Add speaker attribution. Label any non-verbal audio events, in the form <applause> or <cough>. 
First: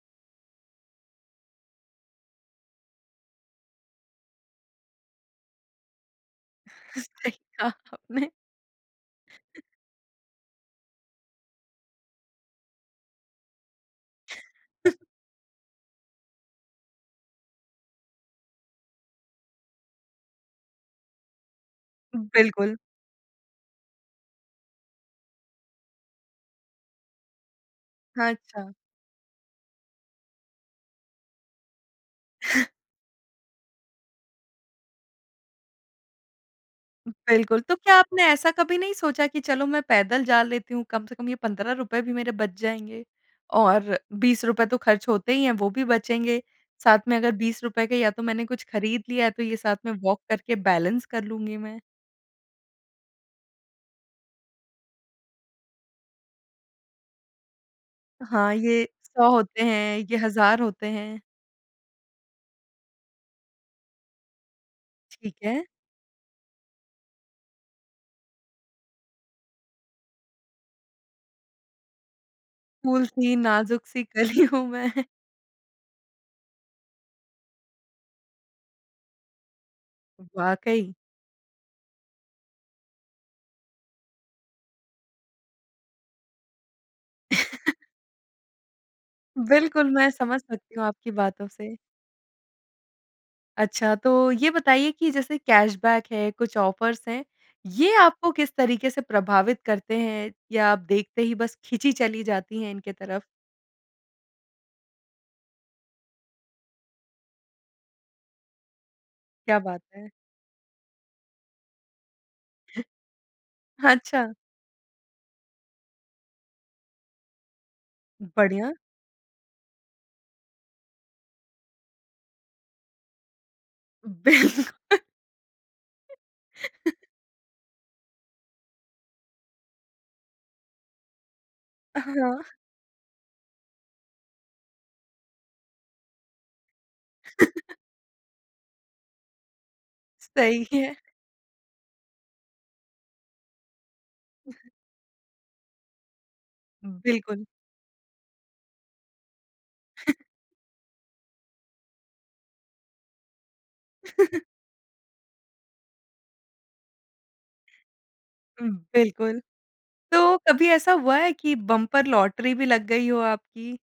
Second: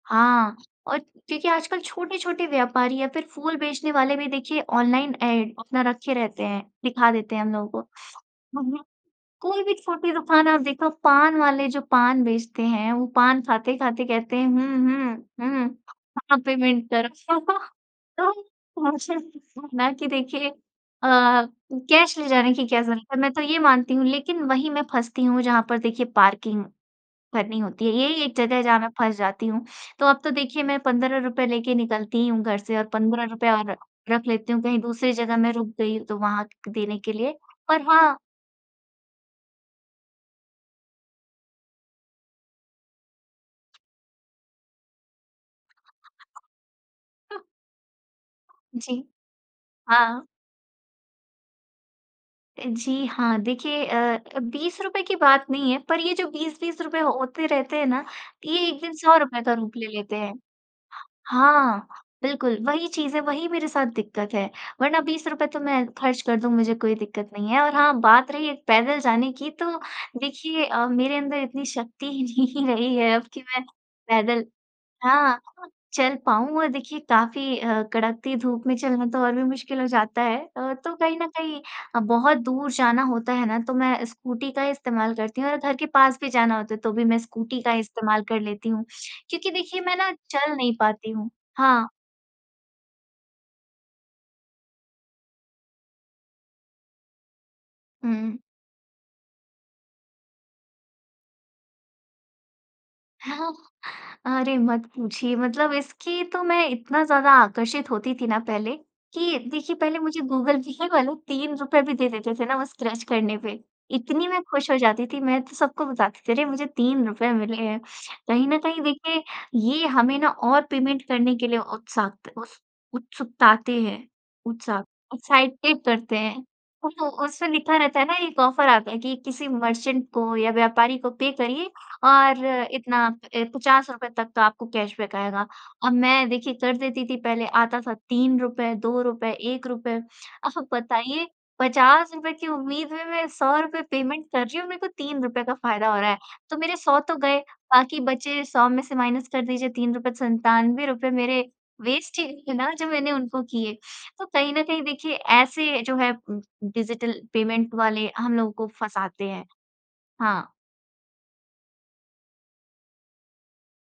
Speaker 1: हाँ, और देखिए, आजकल छोटे-छोटे व्यापारी या फिर फूल बेचने वाले भी, देखिए, ऑनलाइन एड अपना रखे रहते हैं, दिखा
Speaker 2: सही
Speaker 1: देते हैं हम
Speaker 2: कहा
Speaker 1: लोगों
Speaker 2: आपने।
Speaker 1: को। हुँ, हुँ।
Speaker 2: <chuckles>
Speaker 1: कोई भी छोटी दुकान आप देखो, पान वाले जो पान बेचते हैं, वो पान खाते-खाते कहते हैं,
Speaker 2: <chuckles>
Speaker 1: "हुँ, हुँ, हुँ, हाँ, पेमेंट करो।" तो तो मुझे ना कि देखिए अ, कैश ले जाने की
Speaker 2: बिल्कुल।
Speaker 1: क्या ज़रूरत है, मैं तो ये मानती हूँ। लेकिन वही मैं फँसती हूँ, जहाँ पर देखिए पार्किंग भरनी होती है। यही
Speaker 2: हाँ,
Speaker 1: एक जगह है,
Speaker 2: अच्छा।
Speaker 1: जहाँ मैं फँस जाती हूँ। तो अब तो देखिए मैं ₹15 लेके निकलती ही हूँ घर से और ₹15 और रख लेती हूँ, कहीं दूसरी जगह मैं रुक गई, तो वहाँ देने
Speaker 2: उ
Speaker 1: के लिए।
Speaker 2: बिल्कुल। तो
Speaker 1: पर
Speaker 2: क्या
Speaker 1: हाँ
Speaker 2: आपने ऐसा कभी नहीं सोचा कि चलो, मैं पैदल जा लेती हूँ, कम से कम ये ₹15 भी मेरे बच जाएँगे, और ₹20 तो खर्च होते ही हैं, वो भी बचेंगे। साथ में अगर
Speaker 1: हाँ।
Speaker 2: ₹20 के या तो मैंने कुछ
Speaker 1: जी।
Speaker 2: खरीद लिया है, तो ये साथ में
Speaker 1: हाँ।
Speaker 2: वॉक करके बैलेंस कर लूँगी मैं।
Speaker 1: अ, जी हाँ, देखिए अ अ, ₹20 की बात नहीं है, पर ये जो ₹20-20 होते रहते हैं ना,
Speaker 2: हाँ,
Speaker 1: ये 1
Speaker 2: ये
Speaker 1: दिन सौ
Speaker 2: 100
Speaker 1: रुपए का
Speaker 2: होते
Speaker 1: रूप ले
Speaker 2: हैं,
Speaker 1: लेते
Speaker 2: ये
Speaker 1: हैं।
Speaker 2: 1000 होते हैं।
Speaker 1: हाँ, बिल्कुल वही चीज़ है, वही मेरे साथ दिक्कत है। वरना बीस
Speaker 2: ठीक
Speaker 1: रुपए तो
Speaker 2: है।
Speaker 1: मैं खर्च कर दूँ, मुझे कोई दिक्कत नहीं है। और हाँ, बात रही एक पैदल जाने की, तो देखिए अ, मेरे अंदर इतनी शक्ति ही नहीं रही है अब
Speaker 2: फूल-सी,
Speaker 1: कि मैं
Speaker 2: नाज़ुक-सी कली
Speaker 1: पैदल
Speaker 2: हूँ मैं।
Speaker 1: हाँ, चल पाऊँ, और देखिए, काफ़ी अ, कड़कती धूप में चलना तो और भी मुश्किल हो जाता है। अ,
Speaker 2: वाक़ई।
Speaker 1: तो कहीं न कहीं अ, बहुत दूर जाना होता है ना, तो मैं स्कूटी का ही इस्तेमाल करती हूँ और घर के पास भी जाना होता है, तो भी मैं स्कूटी का
Speaker 2: <chuckles>
Speaker 1: इस्तेमाल कर लेती हूँ। क्योंकि देखिए,
Speaker 2: बिल्कुल,
Speaker 1: मैं
Speaker 2: मैं
Speaker 1: ना
Speaker 2: समझ
Speaker 1: चल नहीं
Speaker 2: सकती हूँ
Speaker 1: पाती
Speaker 2: आपकी
Speaker 1: हूँ।
Speaker 2: बातों से।
Speaker 1: हाँ।
Speaker 2: अच्छा, तो ये बताइए कि जैसे कैशबैक है, कुछ ऑफ़र्स हैं, ये आपको
Speaker 1: हुँ।
Speaker 2: किस तरीके से प्रभावित करते हैं, या आप देखते ही बस खींची चली जाती हैं इनके तरफ़?
Speaker 1: <chuckles> अरे! मत पूछिए। मतलब इसकी तो मैं इतना ज़्यादा आकर्षित होती थी ना पहले, कि
Speaker 2: क्या
Speaker 1: देखिए,
Speaker 2: बात
Speaker 1: पहले
Speaker 2: है।
Speaker 1: मुझे गूगल पे वाले ₹3 भी दे देते थे ना, वो स्क्रैच करने पे,
Speaker 2: हाँ,
Speaker 1: इतनी
Speaker 2: अच्छा।
Speaker 1: मैं खुश हो जाती थी, मैं तो सबको बताती थी, "अरे! मुझे ₹3 मिले हैं।" कहीं न
Speaker 2: बढ़िया।
Speaker 1: कहीं देखिए, ये हमें ना और पेमेंट करने के लिए उत्साक्त उस उत्सुकताते हैं, उत्साह
Speaker 2: बिल्कुल।
Speaker 1: एक्साइटेड करते हैं। उस
Speaker 2: <chuckles>
Speaker 1: उसमें लिखा रहता है ना, एक ऑफ़र आता है कि किसी मर्चेंट को या व्यापारी को पे करिए
Speaker 2: अ, हाँ।
Speaker 1: और इतना अ, ₹50 तक का आपको कैशबैक आएगा। अब मैं, देखिए, कर देती थी पहले,
Speaker 2: <laughs>
Speaker 1: आता था ₹3, ₹2, ₹1।
Speaker 2: सही
Speaker 1: अब
Speaker 2: है।
Speaker 1: बताइए ₹50 की उम्मीद में मैं ₹100 पेमेंट कर रही हूँ और मेरे को ₹3 का फ़ायदा हो रहा है। तो मेरे ₹100 तो गए,
Speaker 2: बिल्कुल।
Speaker 1: बाकी बचे, ₹100 में से माइनस कर दीजिए ₹3
Speaker 2: <chuckles>
Speaker 1: ₹97 मेरे वेस्ट ही हैं ना, जो मैंने उनको किए। तो
Speaker 2: <chuckles>
Speaker 1: कहीं न कहीं देखिए, ऐसे जो है उम उम, डिजिटल पेमेंट वाले, हम लोगों को
Speaker 2: उम,
Speaker 1: फँसातें
Speaker 2: बिल्कुल।
Speaker 1: हैं।
Speaker 2: तो
Speaker 1: हाँ।
Speaker 2: कभी ऐसा हुआ है कि बंपर लॉटरी भी लग गई हो आपकी?